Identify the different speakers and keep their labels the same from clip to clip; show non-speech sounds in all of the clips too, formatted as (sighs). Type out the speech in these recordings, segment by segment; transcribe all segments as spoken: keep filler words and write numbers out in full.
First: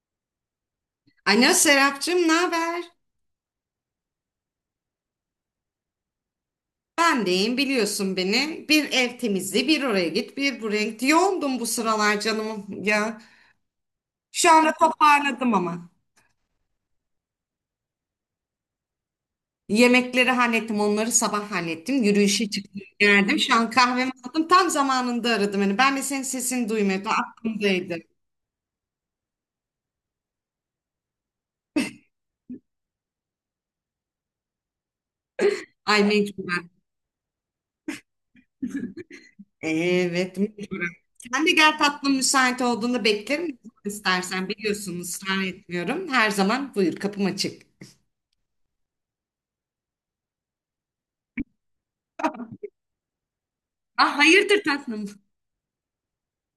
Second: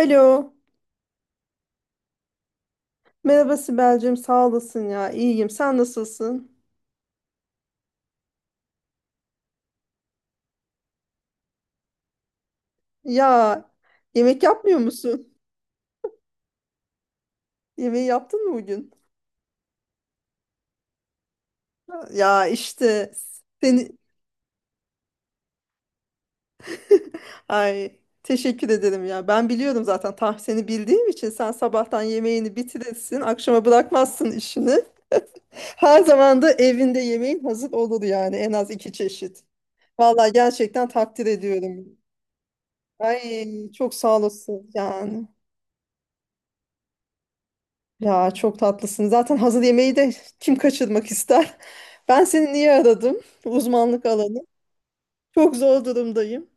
Speaker 1: Alo.
Speaker 2: Alo Serapcığım, ne haber?
Speaker 1: Merhaba Sibel'cim. Sağ olasın ya. İyiyim. Sen nasılsın?
Speaker 2: Ben deyim biliyorsun beni. Bir ev temizliği, bir oraya git, bir buraya git. Yoğundum bu sıralar canım ya.
Speaker 1: Ya yemek
Speaker 2: Şu anda
Speaker 1: yapmıyor musun?
Speaker 2: toparladım ama.
Speaker 1: (laughs) Yemeği yaptın mı bugün?
Speaker 2: Yemekleri hallettim, onları sabah hallettim.
Speaker 1: Ya
Speaker 2: Yürüyüşe çıktım,
Speaker 1: işte
Speaker 2: geldim. Şu an
Speaker 1: seni
Speaker 2: kahvemi aldım. Tam zamanında aradım beni. Ben de senin sesini duymuyordum.
Speaker 1: (laughs) ay
Speaker 2: Aklımdaydı.
Speaker 1: teşekkür ederim ya. Ben biliyorum zaten tam seni bildiğim için sen sabahtan yemeğini bitirirsin, akşama bırakmazsın işini. (laughs) Her
Speaker 2: Ay
Speaker 1: zaman da
Speaker 2: mecburen.
Speaker 1: evinde yemeğin hazır olur yani en az iki çeşit. Vallahi
Speaker 2: Evet,
Speaker 1: gerçekten
Speaker 2: mecburen.
Speaker 1: takdir
Speaker 2: Sen de gel
Speaker 1: ediyorum.
Speaker 2: tatlım müsait olduğunda beklerim.
Speaker 1: Ay çok sağ
Speaker 2: İstersen
Speaker 1: olasın
Speaker 2: biliyorsun
Speaker 1: yani.
Speaker 2: ısrar etmiyorum. Her zaman buyur kapım açık.
Speaker 1: Ya çok tatlısın. Zaten hazır yemeği de kim kaçırmak ister? (laughs) Ben seni niye aradım? Uzmanlık
Speaker 2: Ah
Speaker 1: alanı.
Speaker 2: hayırdır tatlım?
Speaker 1: Çok zor durumdayım.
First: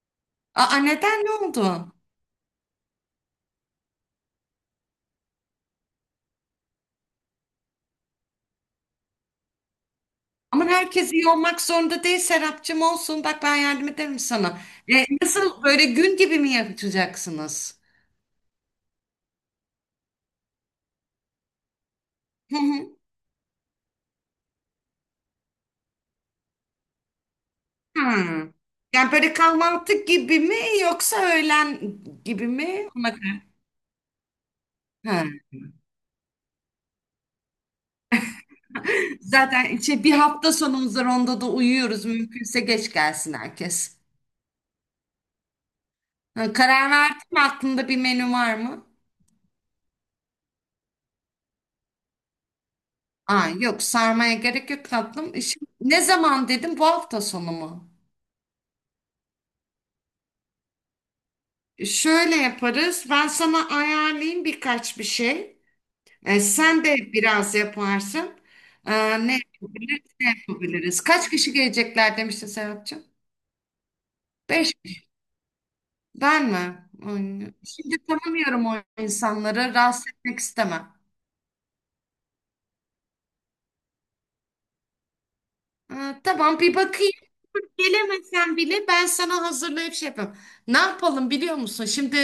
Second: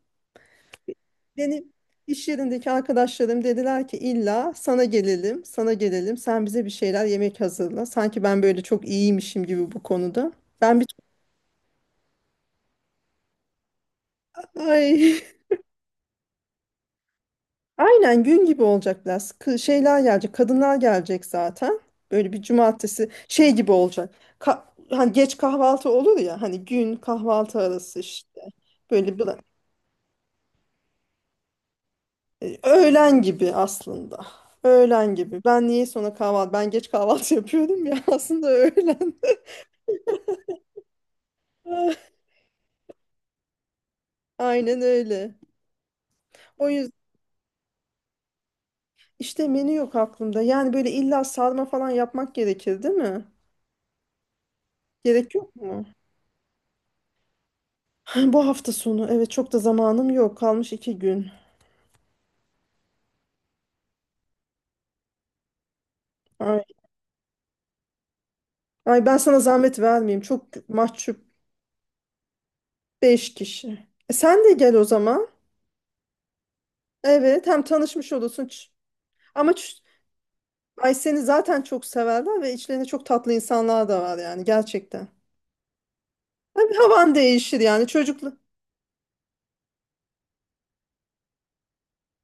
Speaker 2: Aa, neden ne
Speaker 1: Benim
Speaker 2: oldu?
Speaker 1: iş yerindeki arkadaşlarım dediler ki illa sana gelelim, sana gelelim. Sen bize bir şeyler yemek hazırla. Sanki ben böyle çok iyiymişim gibi bu konuda.
Speaker 2: Ama
Speaker 1: Ben bir
Speaker 2: herkes iyi olmak zorunda değil Serapcığım olsun. Bak ben yardım ederim sana.
Speaker 1: ay
Speaker 2: E,
Speaker 1: (laughs)
Speaker 2: nasıl böyle gün gibi mi yapacaksınız?
Speaker 1: aynen gün gibi olacak biraz. Kı- şeyler gelecek, kadınlar gelecek zaten. Böyle bir
Speaker 2: Hı hı.
Speaker 1: cumartesi şey gibi olacak. Ka- Hani geç kahvaltı olur ya hani gün kahvaltı arası işte.
Speaker 2: Hmm. Yani
Speaker 1: Böyle bir
Speaker 2: böyle kahvaltı gibi mi yoksa öğlen gibi
Speaker 1: e,
Speaker 2: mi? Ona
Speaker 1: öğlen
Speaker 2: göre.
Speaker 1: gibi aslında. Öğlen
Speaker 2: Ha.
Speaker 1: gibi. Ben niye sonra kahvaltı? Ben geç kahvaltı (laughs) yapıyorum ya aslında öğlen. (laughs)
Speaker 2: Zaten şey, bir hafta sonumuz var onda da
Speaker 1: Ah,
Speaker 2: uyuyoruz. Mümkünse geç gelsin herkes.
Speaker 1: aynen öyle.
Speaker 2: Ha,
Speaker 1: O
Speaker 2: karar
Speaker 1: yüzden
Speaker 2: verdin mi? Aklında bir menü var mı?
Speaker 1: işte menü yok aklımda. Yani böyle illa sarma falan yapmak gerekir, değil mi?
Speaker 2: Aa, yok sarmaya gerek yok
Speaker 1: Gerek
Speaker 2: tatlım. E,
Speaker 1: yok
Speaker 2: şimdi
Speaker 1: mu?
Speaker 2: ne zaman dedim? Bu hafta sonu mu?
Speaker 1: (sighs) Bu hafta sonu. Evet çok da zamanım yok. Kalmış iki gün.
Speaker 2: Şöyle yaparız. Ben sana ayarlayayım birkaç bir şey. E,
Speaker 1: Ay,
Speaker 2: sen de biraz yaparsın. E,
Speaker 1: ay ben
Speaker 2: ne
Speaker 1: sana zahmet
Speaker 2: yapabiliriz,
Speaker 1: vermeyeyim.
Speaker 2: ne
Speaker 1: Çok
Speaker 2: yapabiliriz?
Speaker 1: mahcup.
Speaker 2: Kaç kişi gelecekler demiştin Serapcığım?
Speaker 1: Beş kişi. E sen de
Speaker 2: Beş
Speaker 1: gel o
Speaker 2: kişi.
Speaker 1: zaman.
Speaker 2: Ben mi?
Speaker 1: Evet
Speaker 2: Ay,
Speaker 1: hem
Speaker 2: şimdi
Speaker 1: tanışmış olursun.
Speaker 2: tanımıyorum
Speaker 1: Ç-
Speaker 2: o
Speaker 1: Ama
Speaker 2: insanları.
Speaker 1: ç-
Speaker 2: Rahatsız etmek istemem.
Speaker 1: ay seni zaten çok severler ve içlerinde çok tatlı insanlar da var yani gerçekten.
Speaker 2: E, tamam
Speaker 1: Tabii
Speaker 2: bir bakayım.
Speaker 1: havan değişir yani çocuklu.
Speaker 2: Gelemesen bile ben sana hazırlayıp şey yapayım. Ne yapalım biliyor musun? Şimdi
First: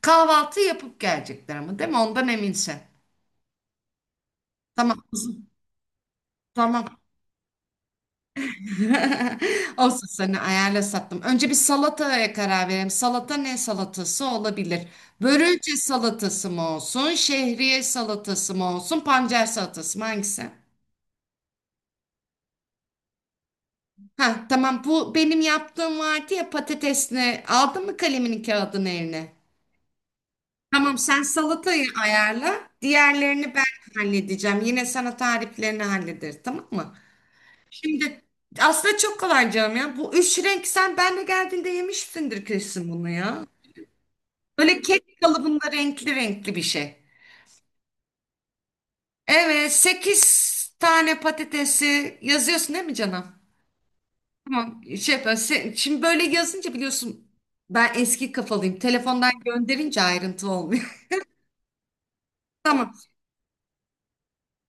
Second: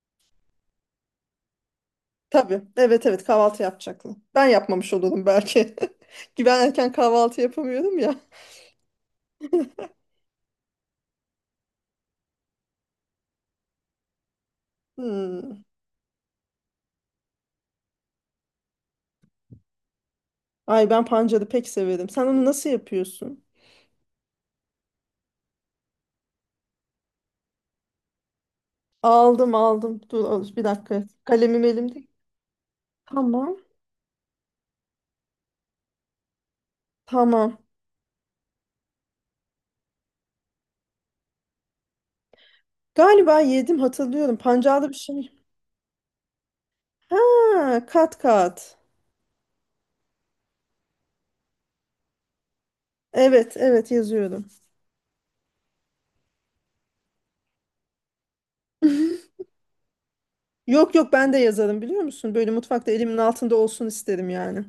Speaker 2: kahvaltı yapıp gelecekler ama değil mi? Ondan
Speaker 1: Tabii
Speaker 2: eminsin.
Speaker 1: evet evet kahvaltı yapacaklar. Ben yapmamış
Speaker 2: Tamam.
Speaker 1: olurum belki. (laughs) Ki ben erken
Speaker 2: Tamam.
Speaker 1: kahvaltı yapamıyorum ya.
Speaker 2: (laughs) Olsun sana ayarla sattım. Önce bir salataya karar verelim. Salata ne salatası olabilir?
Speaker 1: Hmm.
Speaker 2: Börülce salatası mı olsun? Şehriye salatası mı olsun? Pancar salatası mı? Hangisi?
Speaker 1: Ay ben pancarı pek severim. Sen onu nasıl yapıyorsun?
Speaker 2: Ha tamam bu benim yaptığım vardı ya patatesini. Aldın mı kalemini kağıdını eline?
Speaker 1: Aldım aldım. Dur al- bir
Speaker 2: Tamam
Speaker 1: dakika.
Speaker 2: sen
Speaker 1: Kalemim
Speaker 2: salatayı
Speaker 1: elimde.
Speaker 2: ayarla. Diğerlerini
Speaker 1: Tamam.
Speaker 2: ben halledeceğim. Yine sana tariflerini hallederiz tamam mı?
Speaker 1: Tamam.
Speaker 2: Şimdi aslında çok kolay canım ya. Bu üç renk sen benle geldiğinde yemişsindir kesin bunu
Speaker 1: Galiba
Speaker 2: ya.
Speaker 1: yedim hatırlıyorum.
Speaker 2: Böyle
Speaker 1: Pancarlı bir
Speaker 2: kek
Speaker 1: şey.
Speaker 2: kalıbında renkli renkli bir şey.
Speaker 1: Ha, kat kat.
Speaker 2: Evet, sekiz tane patatesi yazıyorsun değil mi canım?
Speaker 1: Evet, evet yazıyorum.
Speaker 2: Tamam, şey yapıyorum. Se- Şimdi böyle yazınca biliyorsun ben eski kafalıyım. Telefondan gönderince ayrıntı
Speaker 1: Yok
Speaker 2: olmuyor.
Speaker 1: yok ben de yazarım biliyor musun? Böyle
Speaker 2: (laughs)
Speaker 1: mutfakta
Speaker 2: Tamam,
Speaker 1: elimin altında olsun isterim yani.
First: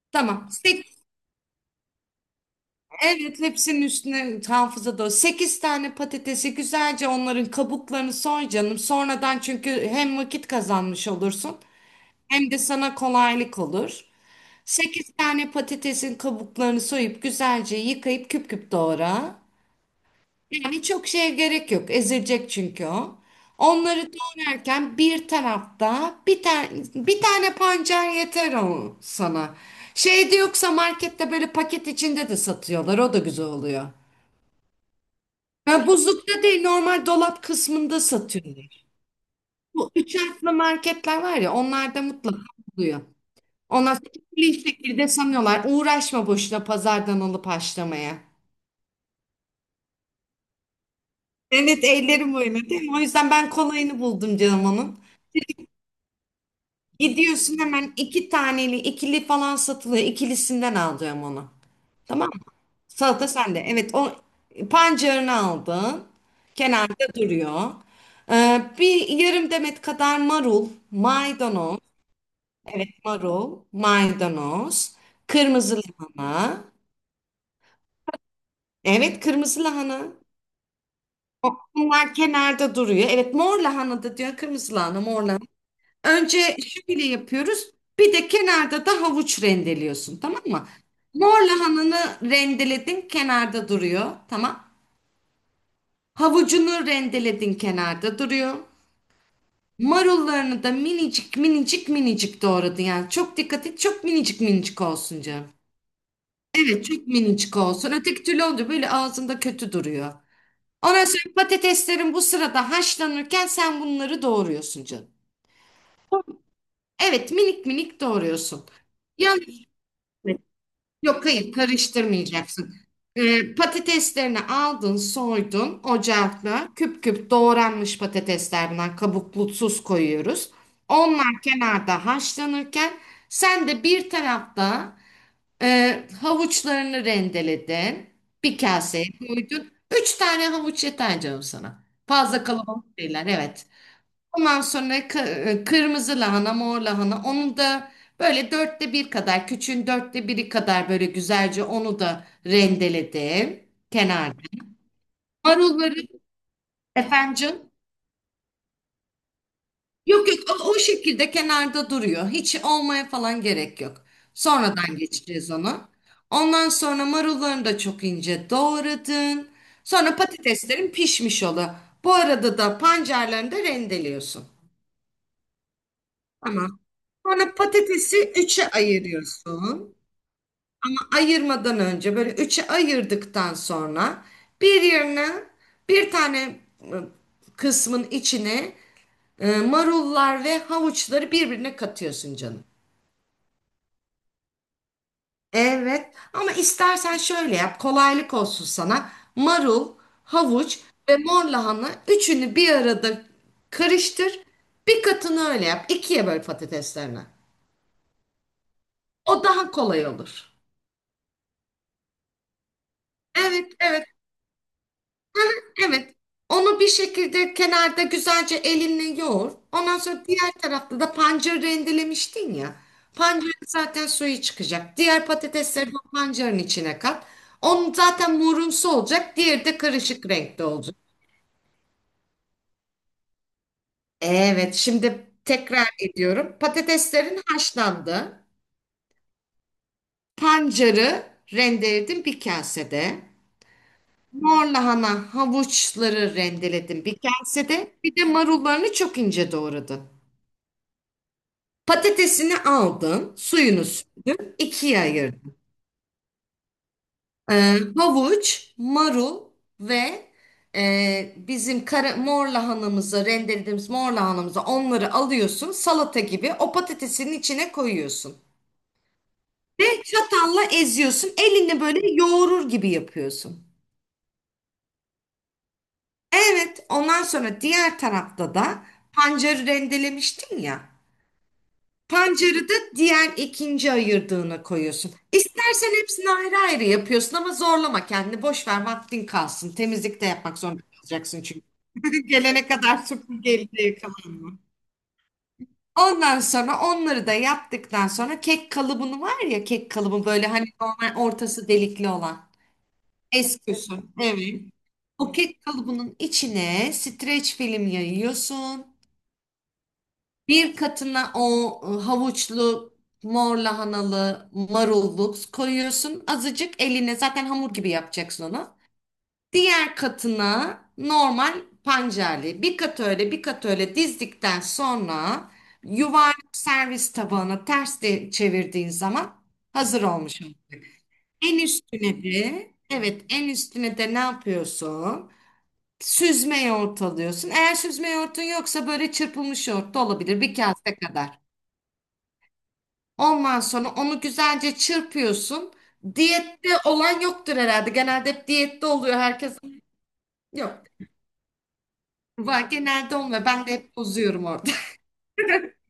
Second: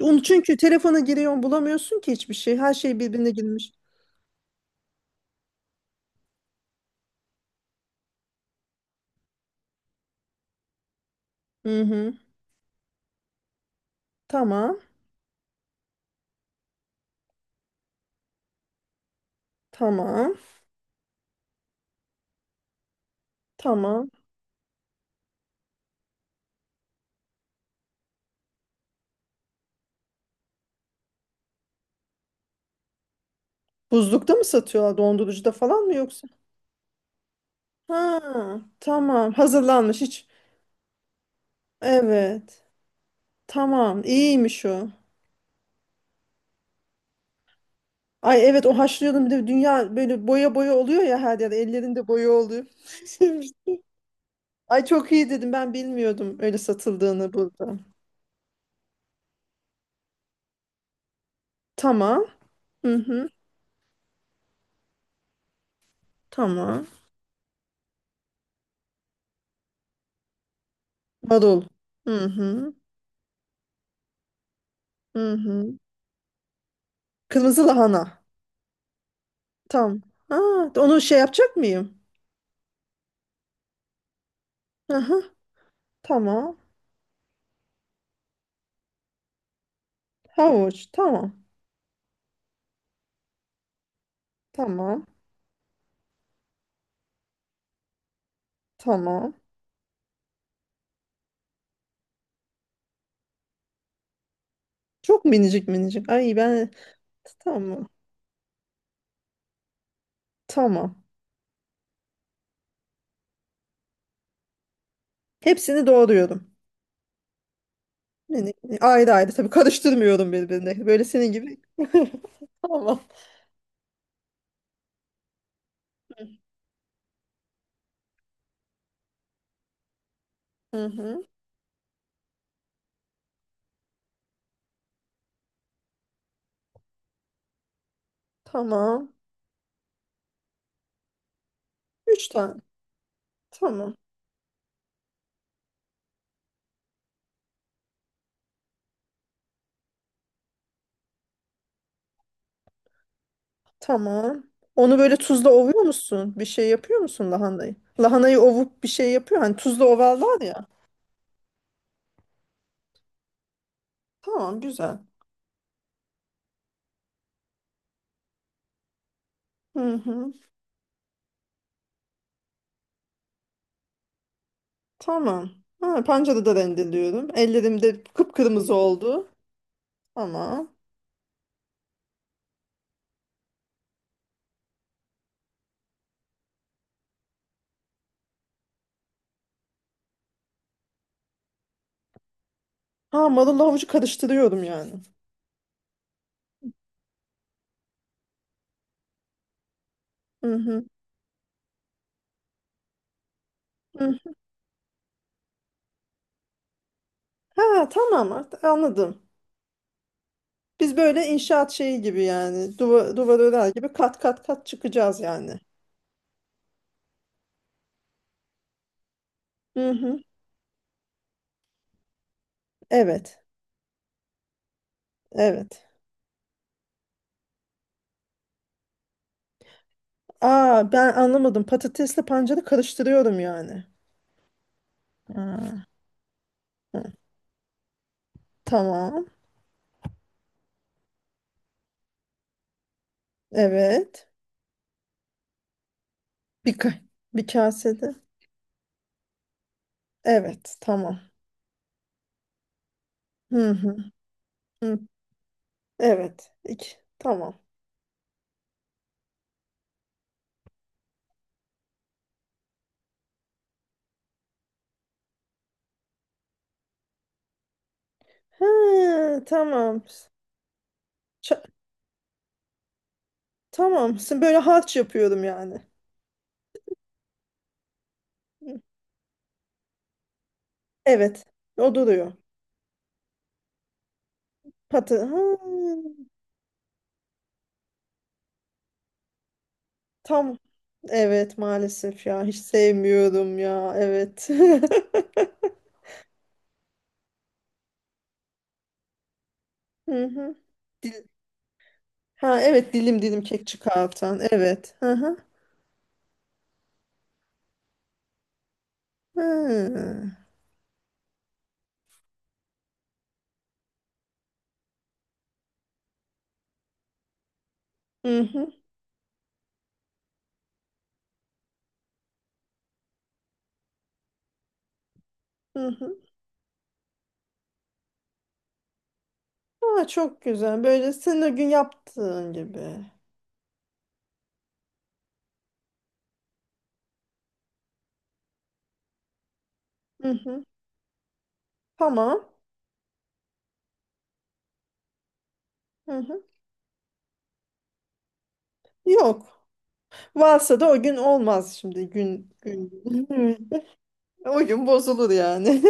Speaker 1: Onu
Speaker 2: tamam.
Speaker 1: çünkü
Speaker 2: Sek
Speaker 1: telefona giriyorsun bulamıyorsun ki hiçbir şey. Her şey birbirine
Speaker 2: evet,
Speaker 1: girmiş.
Speaker 2: hepsinin üstüne hafıza da sekiz tane patatesi güzelce onların kabuklarını soy canım. Sonradan çünkü hem vakit kazanmış olursun
Speaker 1: Hı hı.
Speaker 2: hem de sana kolaylık olur.
Speaker 1: Tamam.
Speaker 2: sekiz tane patatesin kabuklarını soyup güzelce yıkayıp küp küp doğra.
Speaker 1: Tamam.
Speaker 2: Yani çok şeye gerek yok. Ezilecek çünkü o. Onları
Speaker 1: Tamam.
Speaker 2: doğrarken bir tarafta bir tane bir tane pancar yeter o sana. Şeyde yoksa markette böyle paket içinde de satıyorlar. O da güzel oluyor.
Speaker 1: Buzlukta mı satıyorlar? Dondurucuda falan
Speaker 2: Ben
Speaker 1: mı yoksa?
Speaker 2: buzlukta değil normal dolap kısmında
Speaker 1: Ha,
Speaker 2: satıyorlar.
Speaker 1: tamam.
Speaker 2: Bu
Speaker 1: Hazırlanmış
Speaker 2: üç
Speaker 1: hiç.
Speaker 2: harfli marketler var ya onlarda mutlaka
Speaker 1: Evet.
Speaker 2: oluyor. Ondan
Speaker 1: Tamam.
Speaker 2: sonra bir
Speaker 1: İyiymiş o.
Speaker 2: şekilde sanıyorlar. Uğraşma boşuna pazardan alıp haşlamaya.
Speaker 1: Ay evet o haşlıyordum bir de dünya böyle boya boya oluyor ya her yer
Speaker 2: Evet
Speaker 1: ellerinde boya
Speaker 2: ellerim
Speaker 1: oluyor.
Speaker 2: oyunu değil mi? O yüzden
Speaker 1: (laughs)
Speaker 2: ben kolayını buldum canım
Speaker 1: Ay
Speaker 2: onun.
Speaker 1: çok iyi dedim ben bilmiyordum öyle satıldığını
Speaker 2: Gidiyorsun
Speaker 1: burada.
Speaker 2: hemen iki taneli, ikili falan satılıyor. İkilisinden alacağım onu. Tamam
Speaker 1: Tamam.
Speaker 2: mı?
Speaker 1: Hı
Speaker 2: Salata
Speaker 1: hı.
Speaker 2: sende. Evet o pancarını aldın.
Speaker 1: Tamam.
Speaker 2: Kenarda duruyor. Ee, bir yarım demet kadar marul,
Speaker 1: Marul.
Speaker 2: maydanoz.
Speaker 1: Hı hı.
Speaker 2: Evet marul, maydanoz.
Speaker 1: Hı
Speaker 2: Kırmızı
Speaker 1: hı.
Speaker 2: lahana.
Speaker 1: Kırmızı lahana.
Speaker 2: Evet kırmızı
Speaker 1: Tamam.
Speaker 2: lahana.
Speaker 1: Ha, onu şey yapacak mıyım?
Speaker 2: Bunlar kenarda duruyor. Evet mor lahana da diyor kırmızı
Speaker 1: Hı
Speaker 2: lahana mor
Speaker 1: hı.
Speaker 2: lahana.
Speaker 1: Tamam.
Speaker 2: Önce şöyle yapıyoruz. Bir de kenarda da havuç rendeliyorsun tamam mı?
Speaker 1: Havuç. Tamam.
Speaker 2: Mor lahananı rendeledin kenarda duruyor tamam.
Speaker 1: Tamam.
Speaker 2: Havucunu rendeledin kenarda duruyor.
Speaker 1: Tamam.
Speaker 2: Marullarını da minicik minicik minicik doğradın yani. Çok dikkat et çok minicik minicik olsun
Speaker 1: Çok
Speaker 2: canım.
Speaker 1: minicik minicik. Ay ben
Speaker 2: Evet çok minicik
Speaker 1: tamam.
Speaker 2: olsun. Öteki türlü olunca böyle ağzında kötü duruyor.
Speaker 1: Tamam.
Speaker 2: Ondan sonra patateslerin bu sırada haşlanırken sen bunları doğruyorsun canım.
Speaker 1: Hepsini doğruyorum.
Speaker 2: Evet minik minik
Speaker 1: Yani
Speaker 2: doğruyorsun.
Speaker 1: ayrı ayrı tabii
Speaker 2: Yanlış.
Speaker 1: karıştırmıyorum birbirine. Böyle
Speaker 2: Yok
Speaker 1: senin
Speaker 2: hayır
Speaker 1: gibi. (laughs)
Speaker 2: karıştırmayacaksın.
Speaker 1: Tamam.
Speaker 2: Ee, patateslerini aldın soydun ocakla küp küp doğranmış patateslerden kabuklusuz koyuyoruz.
Speaker 1: Hı hı.
Speaker 2: Onlar kenarda haşlanırken sen de bir tarafta e, havuçlarını rendeledin. Bir kaseye
Speaker 1: Tamam.
Speaker 2: koydun. Üç tane havuç yeter canım sana.
Speaker 1: Üç
Speaker 2: Fazla
Speaker 1: tane.
Speaker 2: kalabalık değiller evet.
Speaker 1: Tamam.
Speaker 2: Ondan sonra k- e, kırmızı lahana, mor lahana. Onu da böyle dörtte bir kadar, küçüğün dörtte biri kadar böyle güzelce onu da rendeledim kenarda.
Speaker 1: Tamam. Onu böyle tuzla ovuyor
Speaker 2: Marulları
Speaker 1: musun? Bir şey yapıyor musun
Speaker 2: efendim.
Speaker 1: lahanayı? Lahanayı ovup bir şey yapıyor. Hani tuzla
Speaker 2: Yok yok
Speaker 1: ovarlar ya.
Speaker 2: o, o şekilde kenarda duruyor. Hiç olmaya falan gerek yok.
Speaker 1: Tamam
Speaker 2: Sonradan
Speaker 1: güzel.
Speaker 2: geçeceğiz onu. Ondan sonra marullarını da çok ince doğradın.
Speaker 1: Hı
Speaker 2: Sonra
Speaker 1: hı.
Speaker 2: patateslerin pişmiş olu. Bu arada da pancarlarını da rendeliyorsun.
Speaker 1: Tamam. Ha, pancarı da
Speaker 2: Tamam.
Speaker 1: rendeliyorum.
Speaker 2: Sonra
Speaker 1: Ellerimde
Speaker 2: patatesi üçe
Speaker 1: kıpkırmızı oldu.
Speaker 2: ayırıyorsun.
Speaker 1: Tamam.
Speaker 2: Ama ayırmadan önce böyle üçe ayırdıktan sonra bir yerine bir tane e, kısmın içine e, marullar ve havuçları birbirine katıyorsun canım.
Speaker 1: Ha marulla havucu karıştırıyorum yani.
Speaker 2: Evet ama istersen şöyle yap kolaylık olsun sana. Marul,
Speaker 1: Hı
Speaker 2: havuç
Speaker 1: hı.
Speaker 2: ve mor lahana üçünü bir arada
Speaker 1: Hı.
Speaker 2: karıştır. Bir katını öyle yap. İkiye böl patateslerini.
Speaker 1: Ha tamam artık anladım.
Speaker 2: O daha kolay olur.
Speaker 1: Biz böyle inşaat şeyi gibi yani duva, duvar örer
Speaker 2: Evet,
Speaker 1: gibi
Speaker 2: evet.
Speaker 1: kat kat kat çıkacağız yani.
Speaker 2: Evet. Onu bir şekilde kenarda güzelce elinle yoğur.
Speaker 1: Hı
Speaker 2: Ondan
Speaker 1: hı.
Speaker 2: sonra diğer tarafta da pancarı rendelemiştin ya.
Speaker 1: Evet.
Speaker 2: Pancarın zaten suyu çıkacak. Diğer patatesleri
Speaker 1: Evet.
Speaker 2: de o pancarın içine kat. Onun zaten morumsu olacak. Diğeri de karışık renkte
Speaker 1: Aa
Speaker 2: olacak.
Speaker 1: ben anlamadım. Patatesle pancarı karıştırıyorum yani.
Speaker 2: Evet, şimdi
Speaker 1: Ha,
Speaker 2: tekrar ediyorum.
Speaker 1: hı.
Speaker 2: Patateslerin haşlandı.
Speaker 1: Tamam.
Speaker 2: Pancarı rendeledim bir kasede.
Speaker 1: Evet.
Speaker 2: Mor lahana havuçları
Speaker 1: Bir, ka-
Speaker 2: rendeledim bir
Speaker 1: Bir
Speaker 2: kasede.
Speaker 1: kasede.
Speaker 2: Bir de marullarını çok ince doğradın.
Speaker 1: Evet. Tamam.
Speaker 2: Patatesini aldın,
Speaker 1: Hı
Speaker 2: suyunu
Speaker 1: hı.
Speaker 2: sürdün,
Speaker 1: Hı.
Speaker 2: ikiye ayırdın.
Speaker 1: Evet. İki. Tamam.
Speaker 2: Ee, havuç, marul ve e, bizim kara, mor lahanamızı, rendelediğimiz mor lahanamızı onları alıyorsun. Salata gibi o patatesinin içine koyuyorsun.
Speaker 1: Ha, tamam.
Speaker 2: Ve çatalla eziyorsun.
Speaker 1: Ça-
Speaker 2: Elini böyle yoğurur gibi yapıyorsun.
Speaker 1: tamam. Şimdi böyle harç yapıyorum yani.
Speaker 2: Evet, ondan sonra diğer tarafta da pancarı rendelemiştin ya.
Speaker 1: Evet. O duruyor.
Speaker 2: Pancarı da diğer ikinci ayırdığına koyuyorsun.
Speaker 1: Patı. Ha.
Speaker 2: İstersen hepsini ayrı ayrı yapıyorsun ama zorlama kendini. Boş ver vaktin kalsın. Temizlik de
Speaker 1: Tam
Speaker 2: yapmak zorunda kalacaksın
Speaker 1: evet
Speaker 2: çünkü.
Speaker 1: maalesef
Speaker 2: (laughs)
Speaker 1: ya hiç
Speaker 2: Gelene kadar
Speaker 1: sevmiyorum
Speaker 2: süpürgeyle
Speaker 1: ya evet.
Speaker 2: yıkamanı.
Speaker 1: (laughs)
Speaker 2: Ondan sonra onları da yaptıktan sonra kek kalıbını var ya kek
Speaker 1: Hı
Speaker 2: kalıbı böyle
Speaker 1: hı.
Speaker 2: hani normal
Speaker 1: Dil...
Speaker 2: ortası delikli olan.
Speaker 1: Ha evet dilim dilim kek
Speaker 2: Eski
Speaker 1: çıkartan
Speaker 2: Evet.
Speaker 1: evet. Hı
Speaker 2: O
Speaker 1: hı.
Speaker 2: kek kalıbının içine streç film yayıyorsun.
Speaker 1: Hı hı.
Speaker 2: Bir katına o e, havuçlu, mor lahanalı, marulluk koyuyorsun. Azıcık eline zaten hamur gibi yapacaksın
Speaker 1: Hı
Speaker 2: onu. Diğer katına normal pancarlı. Bir kat öyle bir kat öyle dizdikten sonra
Speaker 1: hı. Hı.
Speaker 2: yuvarlak servis tabağına ters de çevirdiğin zaman hazır
Speaker 1: Aa,
Speaker 2: olmuş
Speaker 1: çok
Speaker 2: olur.
Speaker 1: güzel. Böyle senin o
Speaker 2: En
Speaker 1: gün
Speaker 2: üstüne
Speaker 1: yaptığın
Speaker 2: de
Speaker 1: gibi.
Speaker 2: evet en üstüne de ne yapıyorsun? Süzme yoğurt alıyorsun. Eğer süzme yoğurtun yoksa böyle çırpılmış yoğurt da
Speaker 1: Hı
Speaker 2: olabilir bir
Speaker 1: hı.
Speaker 2: kase kadar.
Speaker 1: Tamam.
Speaker 2: Ondan sonra onu güzelce çırpıyorsun.
Speaker 1: Hı hı.
Speaker 2: Diyette olan yoktur herhalde. Genelde hep diyette oluyor
Speaker 1: Yok.
Speaker 2: herkes.
Speaker 1: Varsa
Speaker 2: Yok.
Speaker 1: da o gün olmaz şimdi gün
Speaker 2: Var
Speaker 1: gün.
Speaker 2: genelde olmuyor. Ben de
Speaker 1: (laughs)
Speaker 2: hep bozuyorum
Speaker 1: O
Speaker 2: orada.
Speaker 1: gün bozulur yani.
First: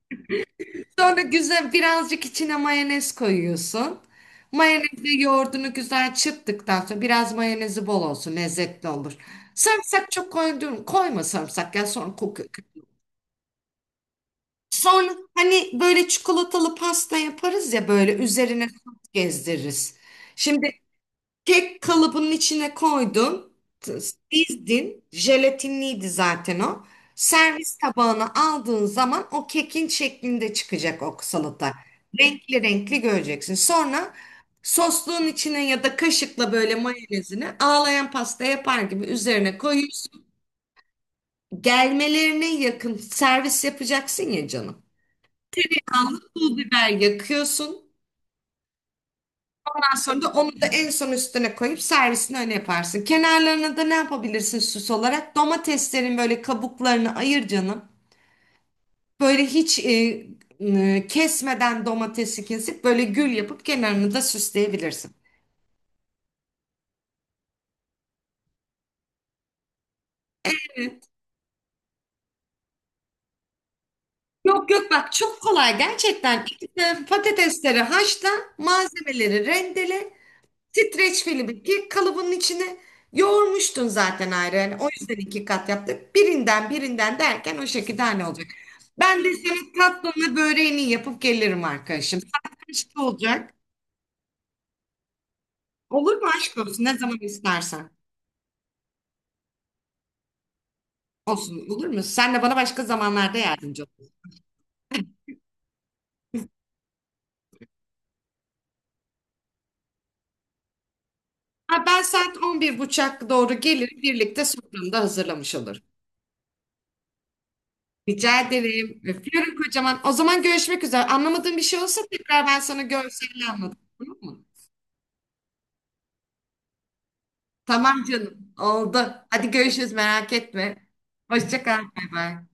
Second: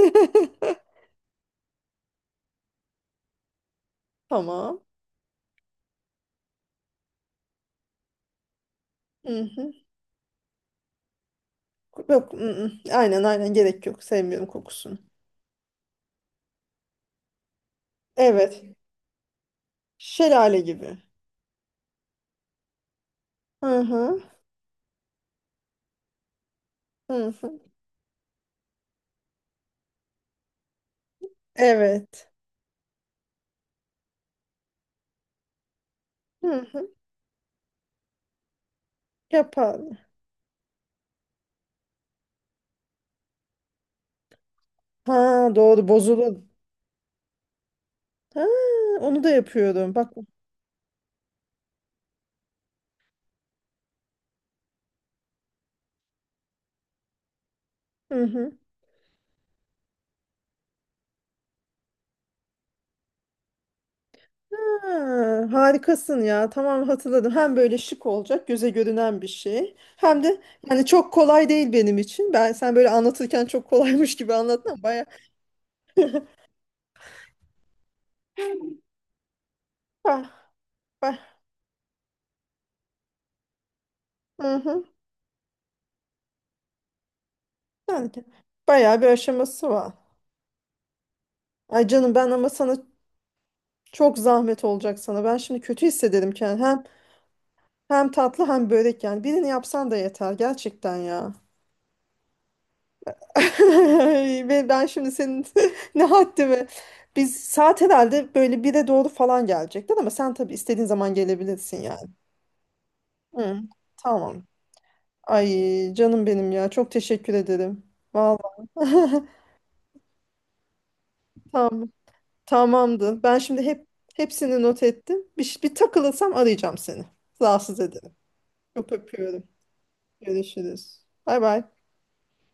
Speaker 2: (laughs) Sonra güzel birazcık içine mayonez koyuyorsun.
Speaker 1: (laughs) Tamam.
Speaker 2: Mayonezi yoğurdunu güzel çırptıktan sonra biraz mayonezi bol olsun lezzetli olur.
Speaker 1: Hı hı.
Speaker 2: Sarımsak çok koydun, koyma sarımsak ya sonra
Speaker 1: Yok. I,
Speaker 2: kokuyor.
Speaker 1: ı. Aynen aynen gerek yok. Sevmiyorum kokusunu.
Speaker 2: Sonra hani böyle çikolatalı pasta yaparız ya böyle
Speaker 1: Evet.
Speaker 2: üzerine sos gezdiririz.
Speaker 1: Şelale
Speaker 2: Şimdi
Speaker 1: gibi.
Speaker 2: kek kalıbının içine koydun,
Speaker 1: Hı
Speaker 2: t-
Speaker 1: hı.
Speaker 2: dizdin, jelatinliydi zaten o.
Speaker 1: Hı hı.
Speaker 2: Servis tabağına aldığın zaman o kekin şeklinde çıkacak o salata.
Speaker 1: Evet.
Speaker 2: Renkli renkli göreceksin. Sonra sosluğun içine ya da
Speaker 1: Hı
Speaker 2: kaşıkla böyle
Speaker 1: hı.
Speaker 2: mayonezini ağlayan pasta yapar gibi üzerine
Speaker 1: Yapan.
Speaker 2: koyuyorsun. Gelmelerine yakın servis yapacaksın ya canım.
Speaker 1: Ha doğru
Speaker 2: Kanlı
Speaker 1: bozulun.
Speaker 2: pul biber yakıyorsun.
Speaker 1: Ha, onu da yapıyordum.
Speaker 2: Ondan
Speaker 1: Bak.
Speaker 2: sonra da onu da en son üstüne koyup servisini öyle yaparsın. Kenarlarına da ne yapabilirsin süs olarak? Domateslerin böyle kabuklarını ayır canım.
Speaker 1: Hı hı.
Speaker 2: Böyle hiç e, e, kesmeden domatesi kesip böyle gül yapıp kenarını da
Speaker 1: Ha,
Speaker 2: süsleyebilirsin.
Speaker 1: harikasın ya. Tamam hatırladım. Hem böyle şık olacak, göze görünen bir şey. Hem de yani çok kolay değil benim için. Ben sen böyle anlatırken çok kolaymış gibi anlattın
Speaker 2: Yok
Speaker 1: ama
Speaker 2: yok
Speaker 1: baya
Speaker 2: bak çok kolay gerçekten. İşte patatesleri haşla, malzemeleri rendele.
Speaker 1: bah,
Speaker 2: Streç
Speaker 1: bah.
Speaker 2: film iki kalıbının içine yoğurmuştun zaten
Speaker 1: Hı
Speaker 2: ayrı. Yani
Speaker 1: hı.
Speaker 2: o yüzden iki kat yaptık. Birinden birinden derken o şekilde
Speaker 1: Yani
Speaker 2: hani olacak.
Speaker 1: bayağı bir
Speaker 2: Ben de
Speaker 1: aşaması
Speaker 2: senin
Speaker 1: var.
Speaker 2: tatlını böreğini yapıp gelirim
Speaker 1: Ay canım
Speaker 2: arkadaşım.
Speaker 1: ben ama
Speaker 2: Saat
Speaker 1: sana
Speaker 2: kaçta olacak?
Speaker 1: çok zahmet olacak sana. Ben şimdi kötü
Speaker 2: Olur mu
Speaker 1: hissederim
Speaker 2: aşk
Speaker 1: kendimi.
Speaker 2: olsun? Ne zaman istersen.
Speaker 1: Hem tatlı hem börek yani. Birini yapsan da yeter gerçekten ya.
Speaker 2: Olsun olur mu? Sen de bana başka zamanlarda yardımcı ol.
Speaker 1: (laughs) Ve ben şimdi senin (laughs) ne haddime. Biz saat herhalde böyle bire doğru falan gelecekler ama sen tabii istediğin zaman gelebilirsin
Speaker 2: Ha, ben
Speaker 1: yani.
Speaker 2: saat on bir buçuk doğru
Speaker 1: Hı,
Speaker 2: gelirim.
Speaker 1: tamam.
Speaker 2: Birlikte sofranı da
Speaker 1: Ay
Speaker 2: hazırlamış olur.
Speaker 1: canım benim ya. Çok teşekkür ederim.
Speaker 2: Rica
Speaker 1: Vallahi.
Speaker 2: ederim.
Speaker 1: (laughs)
Speaker 2: Öpüyorum kocaman. O zaman görüşmek üzere. Anlamadığın bir şey
Speaker 1: Tamam.
Speaker 2: olsa tekrar ben sana
Speaker 1: Tamamdır. Ben
Speaker 2: görselini
Speaker 1: şimdi
Speaker 2: anlatırım.
Speaker 1: hep
Speaker 2: Olur mu?
Speaker 1: hepsini not ettim. Bir, ş- bir takılırsam arayacağım seni. Rahatsız
Speaker 2: Tamam
Speaker 1: ederim.
Speaker 2: canım.
Speaker 1: Çok
Speaker 2: Oldu.
Speaker 1: öpüyorum.
Speaker 2: Hadi görüşürüz merak etme.
Speaker 1: Görüşürüz. Bay
Speaker 2: Hoşça kal.
Speaker 1: bay.
Speaker 2: Bay bay.